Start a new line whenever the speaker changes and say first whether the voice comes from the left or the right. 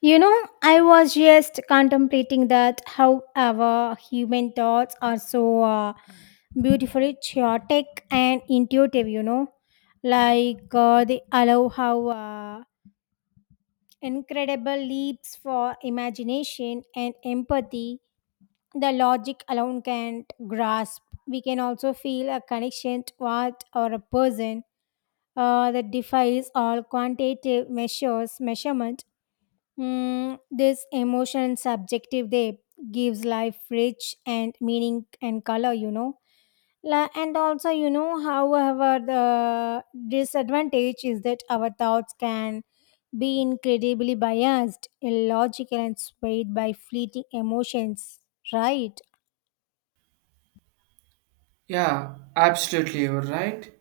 left: You know, I was just contemplating that how our human thoughts are so beautifully chaotic and intuitive, you know, they allow how incredible leaps for imagination and empathy the logic alone can't grasp. We can also feel a connection to art or a person that defies all quantitative measures, measurement. This emotion and subjective depth gives life rich and meaning and color, you know. And also, you know, however, the disadvantage is that our thoughts can be incredibly biased, illogical, and swayed by fleeting emotions, right?
right: Yeah, absolutely, you're right.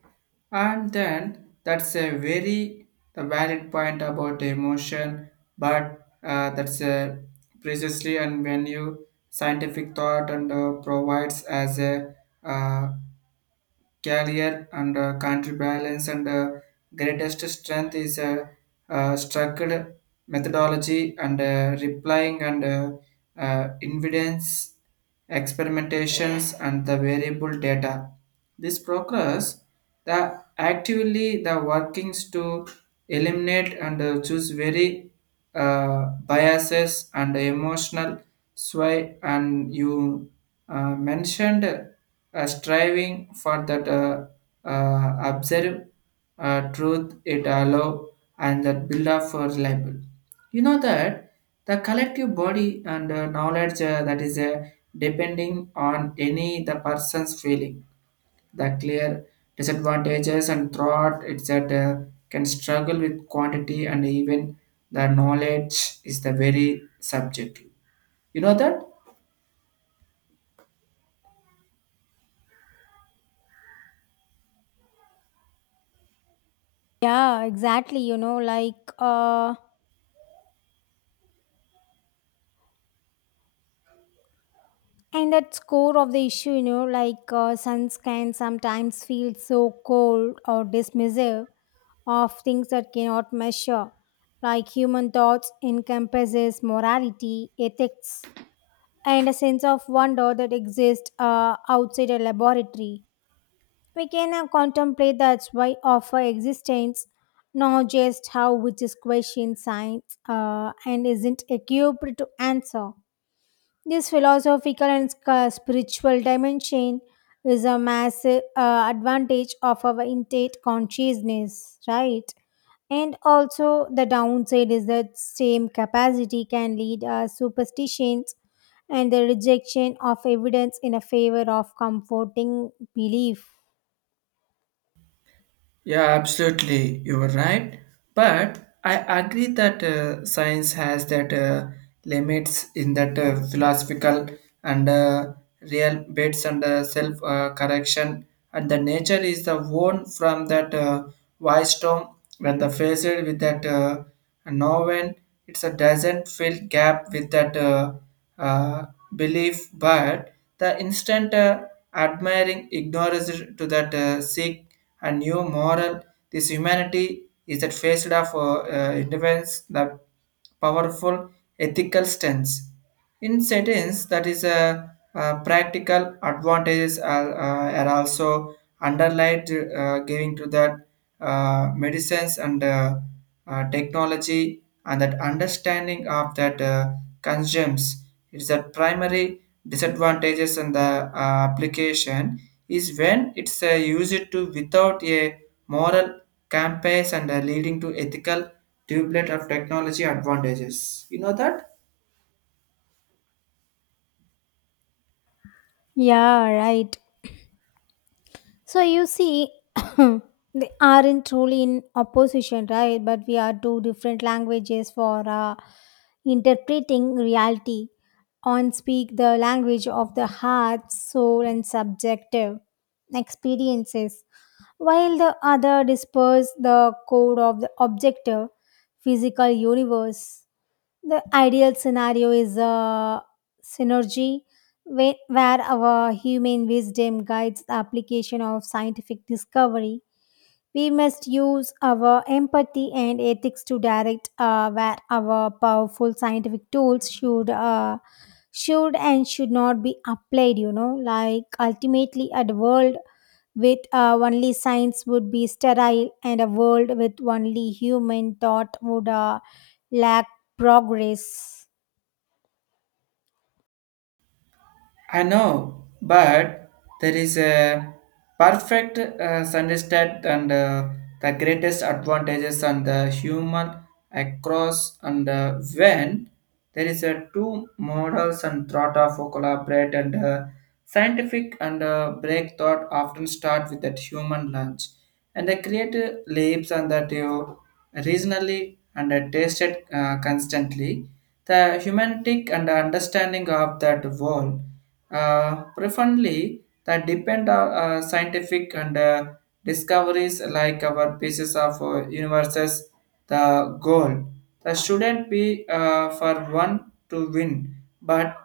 right: And then that's a very the valid point about the emotion, but that's a precisely and when you scientific thought and provides as a uh, career and country balance and greatest strength is a structured methodology and replying and evidence experimentations and the variable data this progress the actively the workings to eliminate and choose very uh, biases and emotional sway and you mentioned striving for that observe truth it allow and that build up for libel. You know that the collective body and knowledge that is depending on any the person's feeling. The clear disadvantages and thought it's that can struggle with quantity and even the knowledge is the very subjective. You know that.
left: Yeah, exactly. You know, and at core of the issue, you know, suns can sometimes feel so cold or dismissive of things that cannot measure, like human thoughts encompasses morality, ethics, and a sense of wonder that exists outside a laboratory. We can contemplate that's why of our existence, not just how which is question science and isn't equipped to answer. This philosophical and spiritual dimension is a massive advantage of our innate consciousness, right? And also, the downside is that same capacity can lead superstitions and the rejection of evidence in a favor of comforting belief.
right: Yeah, absolutely, you were right. But I agree that science has that limits in that philosophical and real bits and self correction, and the nature is the one from that wise storm when the faced with that noven. It's a doesn't fill gap with that uh, belief, but the instant admiring ignorance to that seek and new moral. This humanity is that faced of independence, the powerful ethical stance. In settings, that is a, practical advantages are also underlined, giving to that medicines and technology and that understanding of that. Consumes. It's a primary disadvantages in the application is when it's used to without a moral compass and leading to ethical doublet of technology advantages. You know that?
left: Yeah, right. So you see, they aren't truly in opposition, right? But we are two different languages for interpreting reality. On speak the language of the heart, soul, and subjective experiences, while the other disperses the code of the objective physical universe. The ideal scenario is a synergy where our human wisdom guides the application of scientific discovery. We must use our empathy and ethics to direct where our powerful scientific tools should and should not be applied. You know, like ultimately, at world with only science would be sterile and a world with only human thought would lack progress.
right: I know, but there is a perfect understand and the greatest advantages on the human across and when there is a two models and thought of collaborate and scientific and break thought often start with that human lunch and the creative leaps and that you reasonably and tasted constantly the humanistic and understanding of that world preferably that depend on scientific and discoveries like our pieces of universes the goal that shouldn't be for one to win but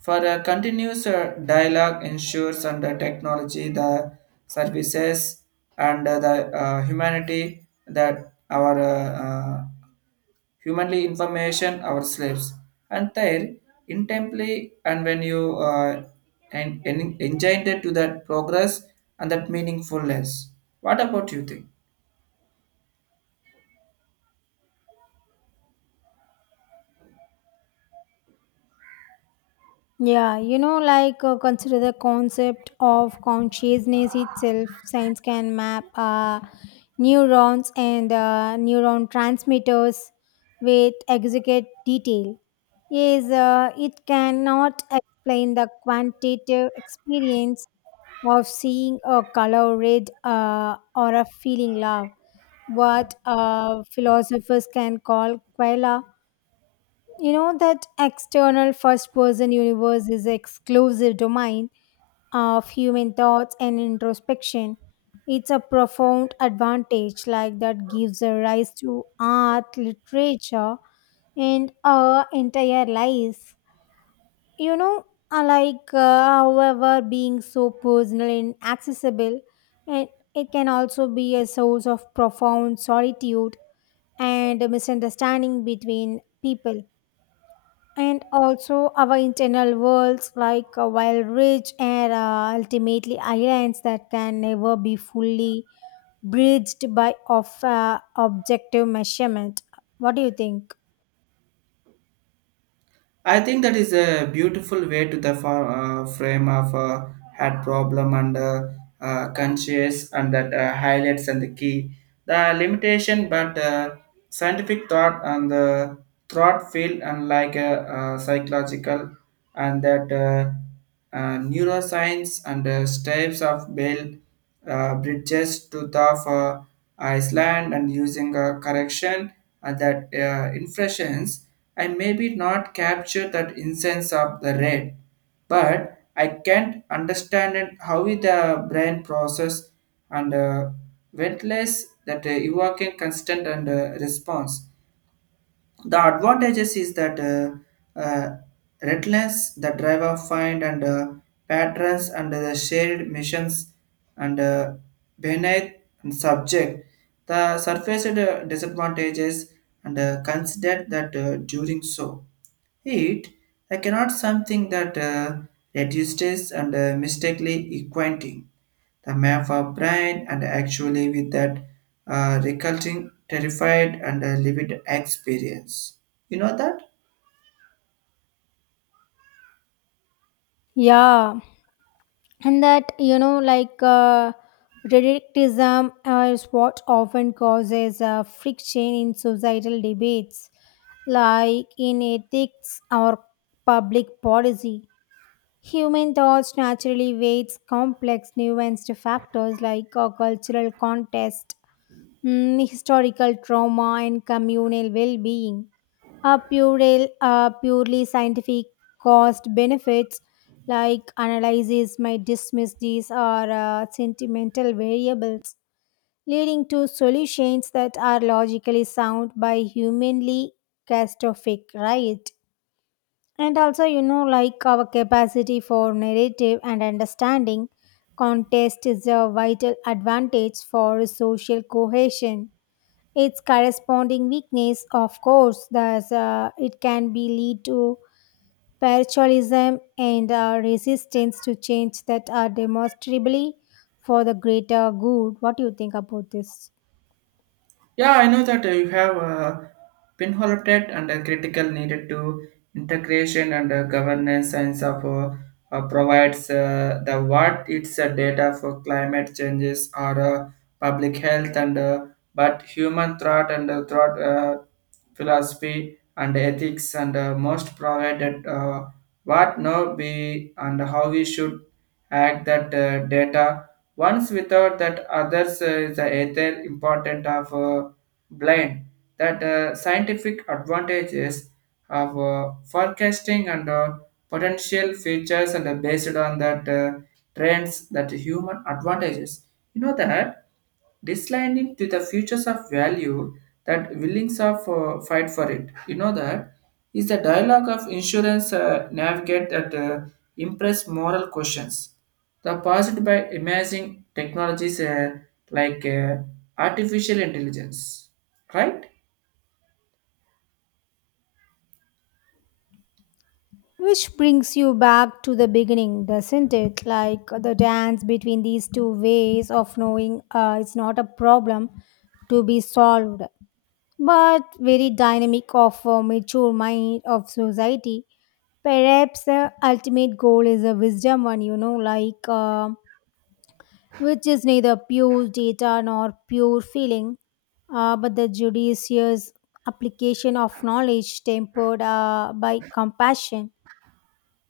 right: for a continuous dialogue ensures and the technology the services and the humanity that our humanly information our slaves and there intently and when you and enjoined to that progress and that meaningfulness. What about you think?
left: Yeah, you know consider the concept of consciousness itself. Science can map neurons and neuron transmitters with exquisite detail. Yes, it cannot explain the quantitative experience of seeing a color red or a feeling love, what philosophers can call quella. You know that external first person universe is exclusive domain of human thoughts and introspection. It's a profound advantage like that gives a rise to art, literature, and our entire lives. You know, I like however being so personal and accessible, and it can also be a source of profound solitude and a misunderstanding between people and also our internal worlds while rich and ultimately islands that can never be fully bridged by of objective measurement. What do you think?
right: I think that is a beautiful way to the frame of had problem and conscious and that highlights and the key the limitation but scientific thought and the thought field and like a, psychological and that neuroscience and types of build bridges to the Iceland and using a correction and that inflations. I maybe not capture that incense of the red but I can't understand it, how the brain process and ventless that evoking constant and response. The advantages is that relentless the driver find and patterns under the shared missions and beneath and subject. The surface disadvantages and consider that during so. Heat, I cannot something that reduces and mistakenly equating the map of brain and actually with that reculting terrified and livid experience. You know that?
left: Yeah, and that you know relativism is what often causes friction in societal debates like in ethics or public policy. Human thoughts naturally weights complex nuanced factors like a cultural context, historical trauma, and communal well-being. A purely scientific cost benefits like analysis might dismiss these are sentimental variables, leading to solutions that are logically sound by humanly catastrophic, right? And also, you know, like our capacity for narrative and understanding, contest is a vital advantage for social cohesion. Its corresponding weakness, of course, thus it can be lead to paroxysm and resistance to change that are demonstrably for the greater good. What do you think about this?
right: Yeah, I know that you have pinholted and critical needed to integration and governance science of provides the what it's data for climate changes or public health and but human thought and thought philosophy and ethics and most provided what now be and how we should act that data once without that others is the ether important of blind that scientific advantages of forecasting and potential features and based on that trends that human advantages. You know that this line it to the futures of value that willings of fight for it. You know that is the dialogue of insurance navigate that impress moral questions. The posited by imaging technologies like artificial intelligence, right?
left: Which brings you back to the beginning, doesn't it? Like the dance between these two ways of knowing it's not a problem to be solved, but very dynamic of a mature mind of society. Perhaps the ultimate goal is a wisdom one, you know, which is neither pure data nor pure feeling, but the judicious application of knowledge tempered by compassion.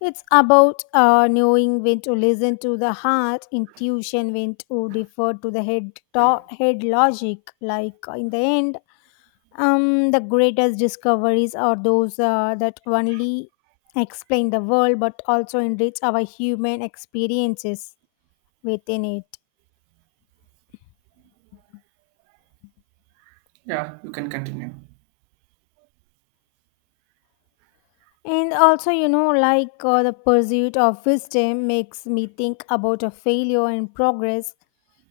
left: It's about knowing when to listen to the heart, intuition, when to defer to the head, head logic. In the end, the greatest discoveries are those that only explain the world but also enrich our human experiences within it.
right: Yeah, you can continue.
left: And also, you know, the pursuit of wisdom makes me think about a failure and progress.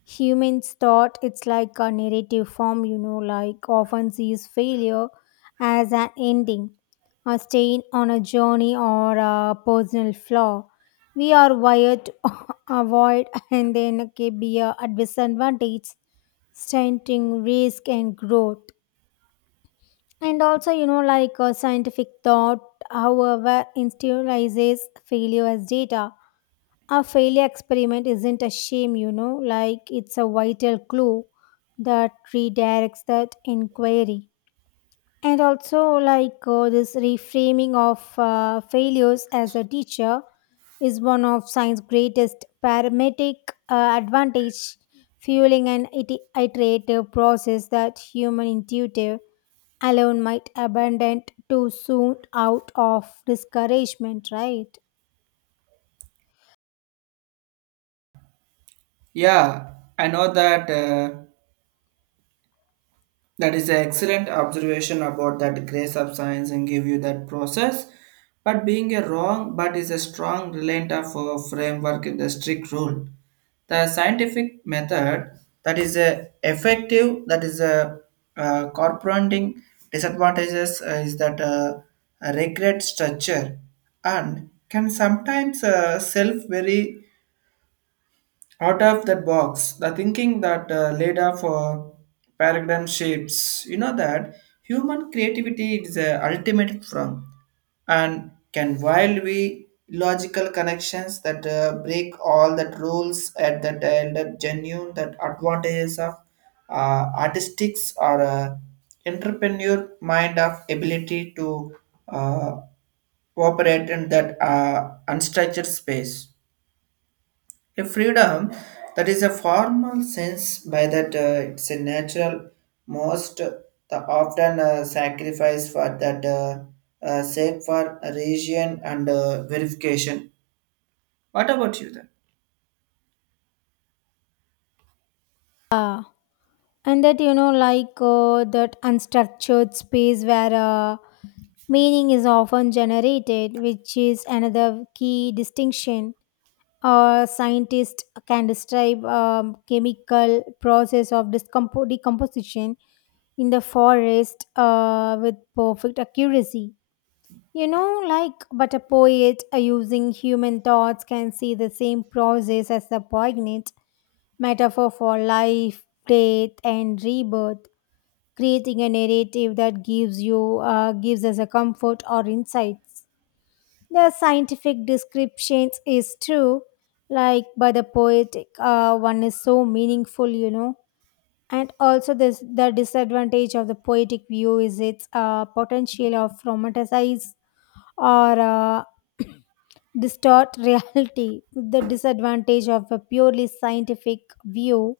left: Humans thought it's like a narrative form, you know, like often sees failure as an ending, a stain on a journey, or a personal flaw. We are wired to avoid and then can be a disadvantage, stunting risk and growth. And also, you know, scientific thought, however, institutionalizes failure as data. A failure experiment isn't a shame, you know, like it's a vital clue that redirects that inquiry. And also, this reframing of failures as a teacher is one of science's greatest parametric advantage, fueling an iterative process that human intuitive alone might abandon too soon out of discouragement, right?
right: Yeah, I know that. That is an excellent observation about that grace of science and give you that process. But being a wrong, but is a strong reliant of a framework in the strict rule. The scientific method that is a effective, that is a corresponding disadvantages is that a regret structure and can sometimes self very out of that box the thinking that laid off paradigm shapes. You know that human creativity is the ultimate from and can while we logical connections that break all that rules at that and that genuine that advantages of artistics or entrepreneur mind of ability to uh, operate in that unstructured space, a freedom that is a formal sense by that it's a natural most the often sacrifice for that sake for region and verification. What about you then?
left: Yeah, and that you know that unstructured space where meaning is often generated, which is another key distinction. A scientist can describe chemical process of decomposition in the forest with perfect accuracy. You know, like, but a poet using human thoughts can see the same process as the poignant metaphor for life, death, and rebirth, creating a narrative that gives us a comfort or insights. The scientific descriptions is true, like, but the poetic one is so meaningful, you know. And also, this the disadvantage of the poetic view is its potential of romanticize or uh, distort reality. The disadvantage of a purely scientific view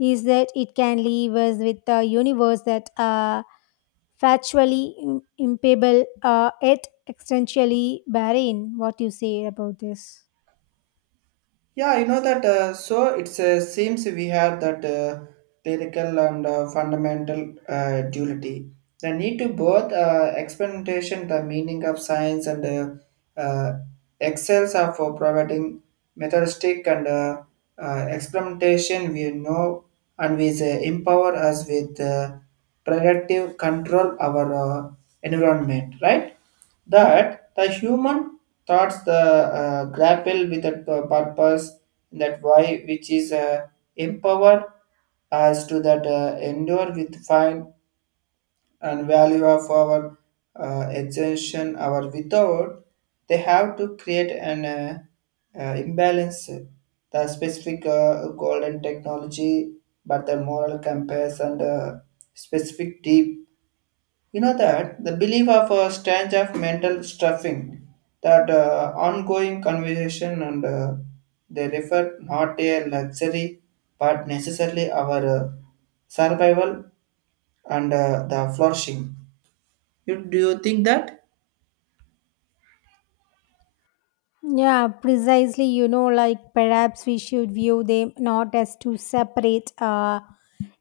left: is that it can leave us with a universe that are factually impeccable yet existentially barren. What you say about this?
right: Yeah, you know that. So it seems we have that empirical and fundamental duality. The need to both experimentation, the meaning of science, and excels are for providing methodistic and experimentation. We know and we empower us with productive control our environment, right? That the human thoughts the grapple with the purpose that why which is empower us to that endure with find and value of our extension our without they have to create an imbalance the specific golden technology but the moral compass and specific deep. You know that the belief of a strange of mental stuffing, that ongoing conversation and they refer not a luxury but necessarily our survival and the flourishing. You, do you think that?
left: Yeah, precisely. You know, like perhaps we should view them not as two separate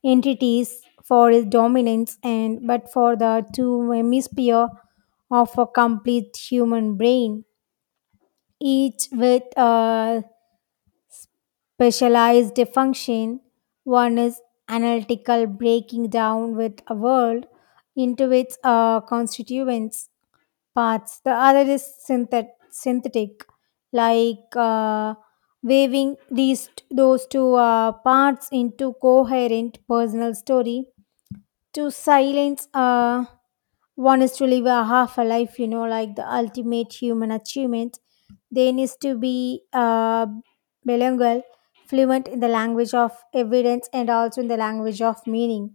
left: entities for its dominance and but for the two hemisphere of a complete human brain, each with a specialized function. One is analytical, breaking down with a world into its constituents parts. The other is synthetic, like uh, weaving these those two parts into coherent personal story to silence one is to live a half a life. You know like the ultimate human achievement they needs to be bilingual, fluent in the language of evidence and also in the language of meaning,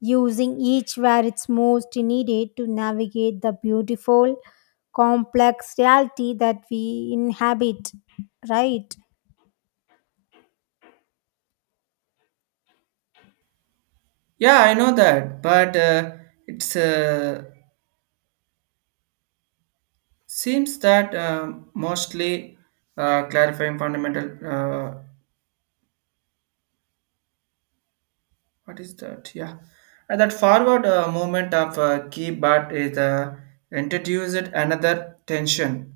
left: using each where it's most needed to navigate the beautiful complex reality that we inhabit, right?
right: Yeah, I know that, but it's seems that mostly clarifying fundamental what is that? Yeah, and that forward movement of key, but is introduced another tension.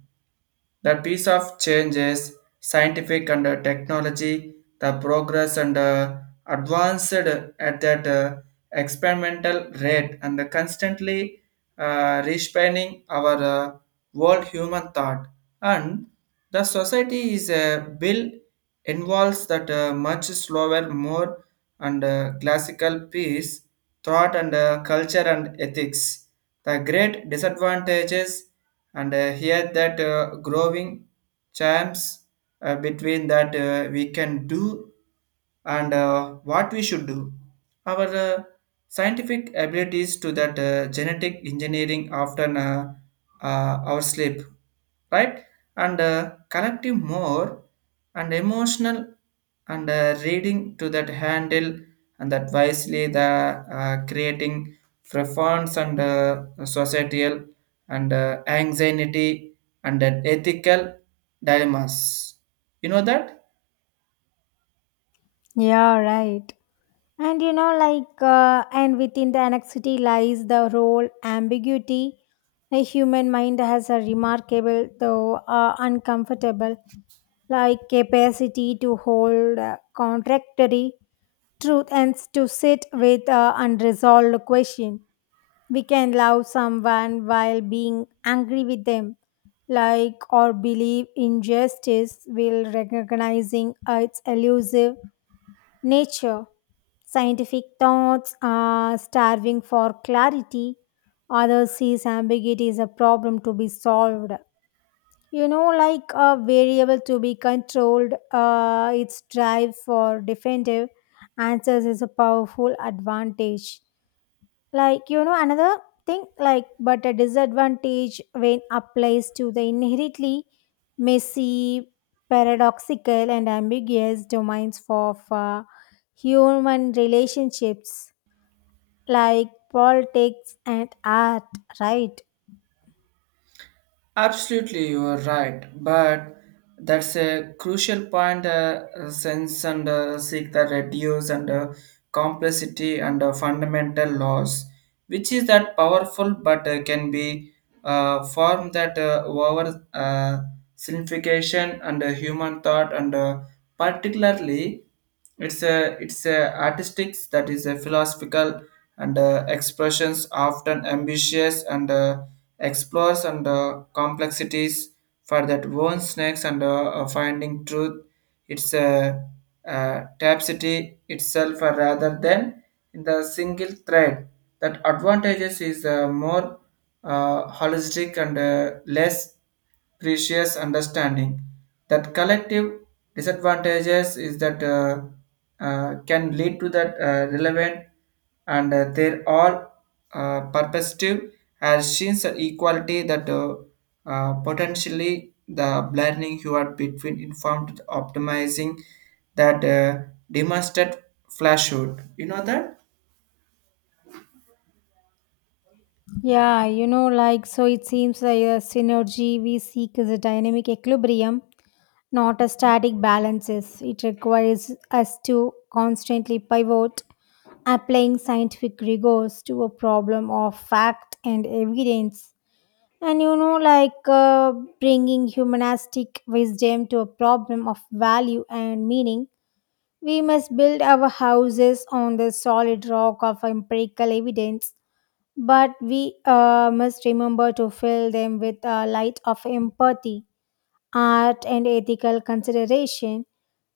right: The piece of change is scientific and technology, the progress and advanced at that experimental rate and constantly respanning our world human thought. And the society is a bill involves that much slower, more and classical piece, thought and culture and ethics. The great disadvantages and here that growing charms between that we can do and what we should do our scientific abilities to that genetic engineering often our sleep, right, and collective more and emotional and reading to that handle and that wisely the creating profound and societal and anxiety and ethical dilemmas. You know that.
left: Yeah, right. And you know, and within the annexity lies the role ambiguity. The human mind has a remarkable, though uncomfortable, like capacity to hold contradictory truth and to sit with unresolved question. We can love someone while being angry with them, like or believe injustice while recognizing its elusive nature. Scientific thoughts are starving for clarity. Others see ambiguity as a problem to be solved. You know, like a variable to be controlled, its drive for definitive answers is a powerful advantage. Like, you know, another thing, like, but a disadvantage when applies to the inherently messy, paradoxical, and ambiguous domains of human relationships, like politics and art, right?
right: Absolutely, you are right. But that's a crucial point. Sense and seek the reduce and complexity and fundamental laws, which is that powerful, but can be form that over simplification and human thought and particularly it's a artistics that is a philosophical and expressions often ambitious and explores and complexities for that own snakes and finding truth. It's a tapestry itself rather than in the single thread. That advantages is more holistic and less precious understanding. That collective disadvantages is that can lead to that relevant and they're all perspective has seen the equality that potentially the blurring you are between informed optimizing that demonstrate flashhood. You know that?
left: Yeah, you know, like, so it seems like a synergy we seek is a dynamic equilibrium, not a static balances. It requires us to constantly pivot, applying scientific rigors to a problem of fact and evidence, and you know bringing humanistic wisdom to a problem of value and meaning. We must build our houses on the solid rock of empirical evidence, but we must remember to fill them with a light of empathy, art and ethical consideration.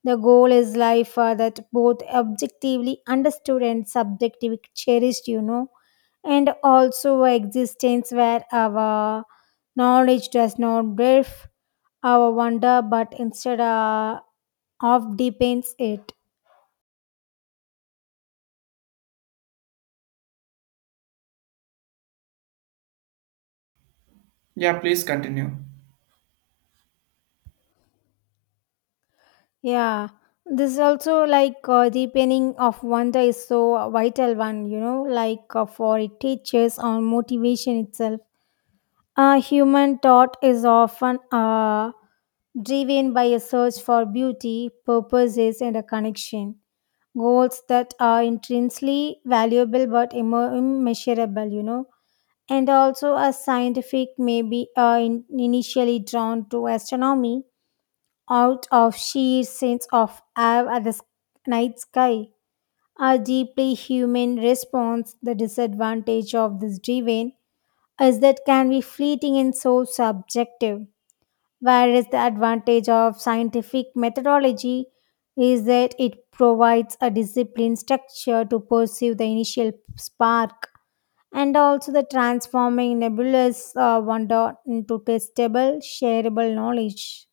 left: The goal is life that both objectively understood and subjectively cherished, you know, and also existence where our knowledge does not brief our wonder but instead of deepens it.
right: Yeah, please continue.
left: Yeah, this is also deepening of wonder is so vital one, you know, for it teaches on motivation itself. Human thought is often driven by a search for beauty, purposes, and a connection. Goals that are intrinsically valuable but immeasurable, you know. And also, a scientific may be initially drawn to astronomy out of sheer sense of awe at the night sky. A deeply human response, the disadvantage of this driven is that can be fleeting and so subjective, whereas the advantage of scientific methodology is that it provides a discipline structure to pursue the initial spark, and also the transforming nebulous wonder into testable, shareable knowledge.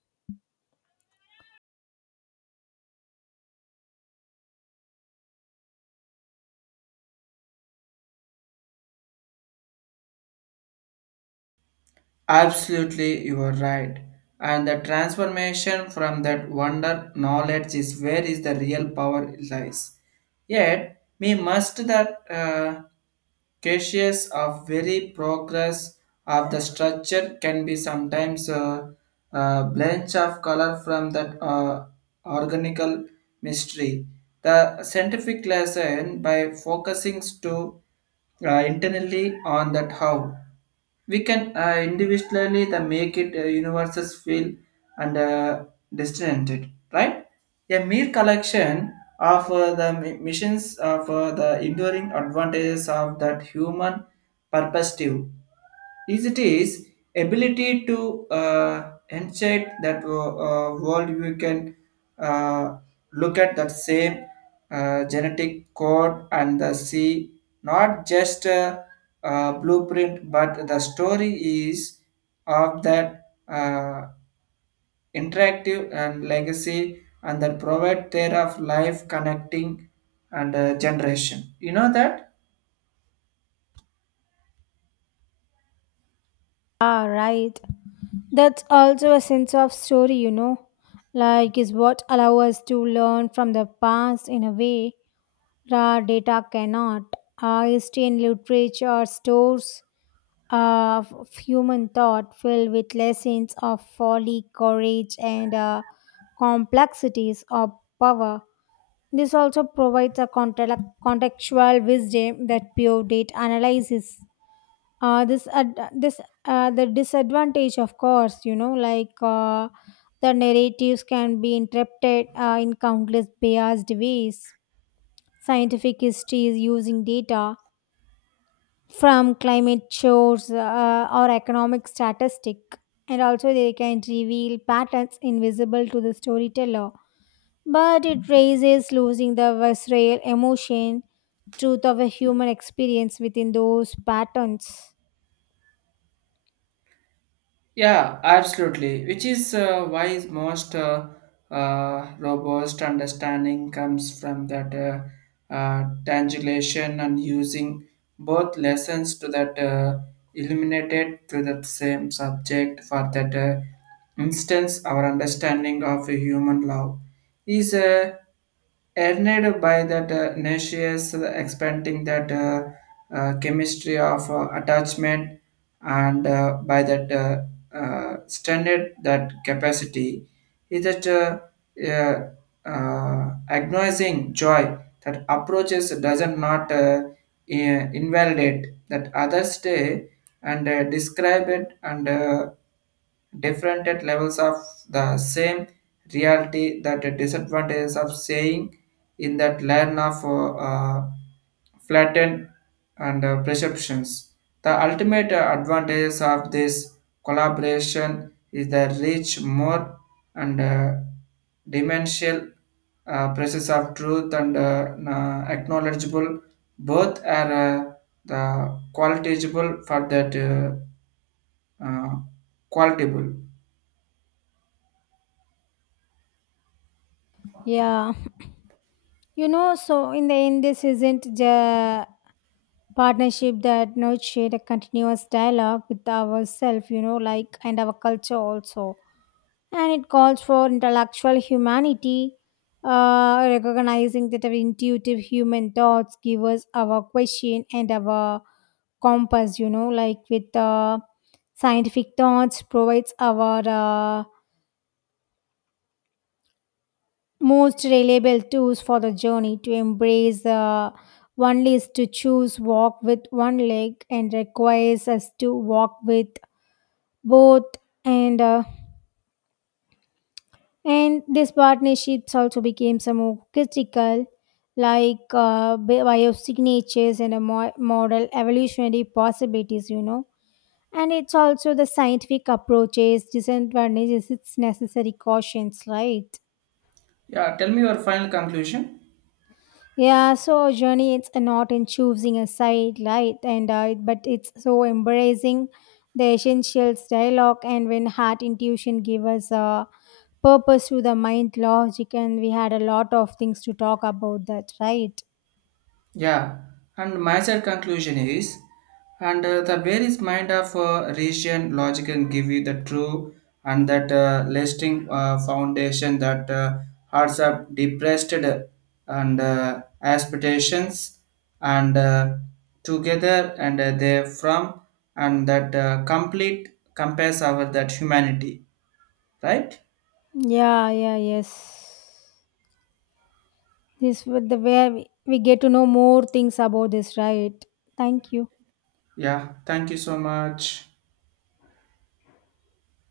right: Absolutely, you are right. And the transformation from that wonder knowledge is where is the real power lies. Yet, we must that cautious of very progress of the structure can be sometimes a blanch of color from that organical mystery. The scientific lesson by focusing to internally on that how we can individually the make it universes feel and distant, right, a mere collection of the missions of the enduring advantages of that human perspective is it is ability to enchant that world. You can uh, look at that same genetic code and the see not just blueprint, but the story is of that interactive and legacy and that provide their of life connecting and generation. You know that?
left: Ah, right. That's also a sense of story, you know. Like, is what allow us to learn from the past in a way raw data cannot. Our history and literature stores of human thought filled with lessons of folly, courage, and complexities of power. This also provides a contextual wisdom that Pure Date analyzes. This the disadvantage, of course, you know, the narratives can be interpreted in countless biased ways. Scientific history is using data from climate shows, or economic statistic, and also they can reveal patterns invisible to the storyteller, but it raises losing the visceral emotion truth of a human experience within those patterns.
right: Yeah, absolutely. Which is why most robust understanding comes from that translation and using both lessons to that illuminated to that same subject. For that instance, our understanding of human love is earned by that nauseous expanding that chemistry of attachment and by that standard that capacity is that uh, agonizing joy that approaches doesn't not invalidate that others day and describe it and different at levels of the same reality that the disadvantages of saying in that learn of flatten and perceptions. The ultimate advantages of this collaboration is the reach more and dimensional process of truth and acknowledgeable. Both are the qualitable for that uh, qualitable.
left: Yeah, you know, so in the end this isn't the partnership that nurtured a continuous dialogue with ourselves, you know, like and our culture also, and it calls for intellectual humanity, recognizing that our intuitive human thoughts give us our question and our compass, you know, like with scientific thoughts provides our most reliable tools for the journey to embrace one is to choose walk with one leg and requires us to walk with both. And uh, And these partnerships also became some more critical, like biosignatures and a model evolutionary possibilities, you know. And it's also the scientific approaches, disadvantages, it's necessary cautions, right?
right: Yeah, tell me your final conclusion.
left: Yeah, so our journey it's not in choosing a side, right? And but it's so embracing the essentials dialogue, and when heart intuition give us a purpose to the mind logic, and we had a lot of things to talk about that, right?
right: Yeah, and my sad conclusion is, and the various mind of region logic can give you the true and that lasting foundation that hearts are depressed and aspirations and together and they from and that complete compares our that humanity, right?
left: Yeah, yeah, yes. This was the where we get to know more things about this, right? Thank you.
right: Yeah, thank you so much.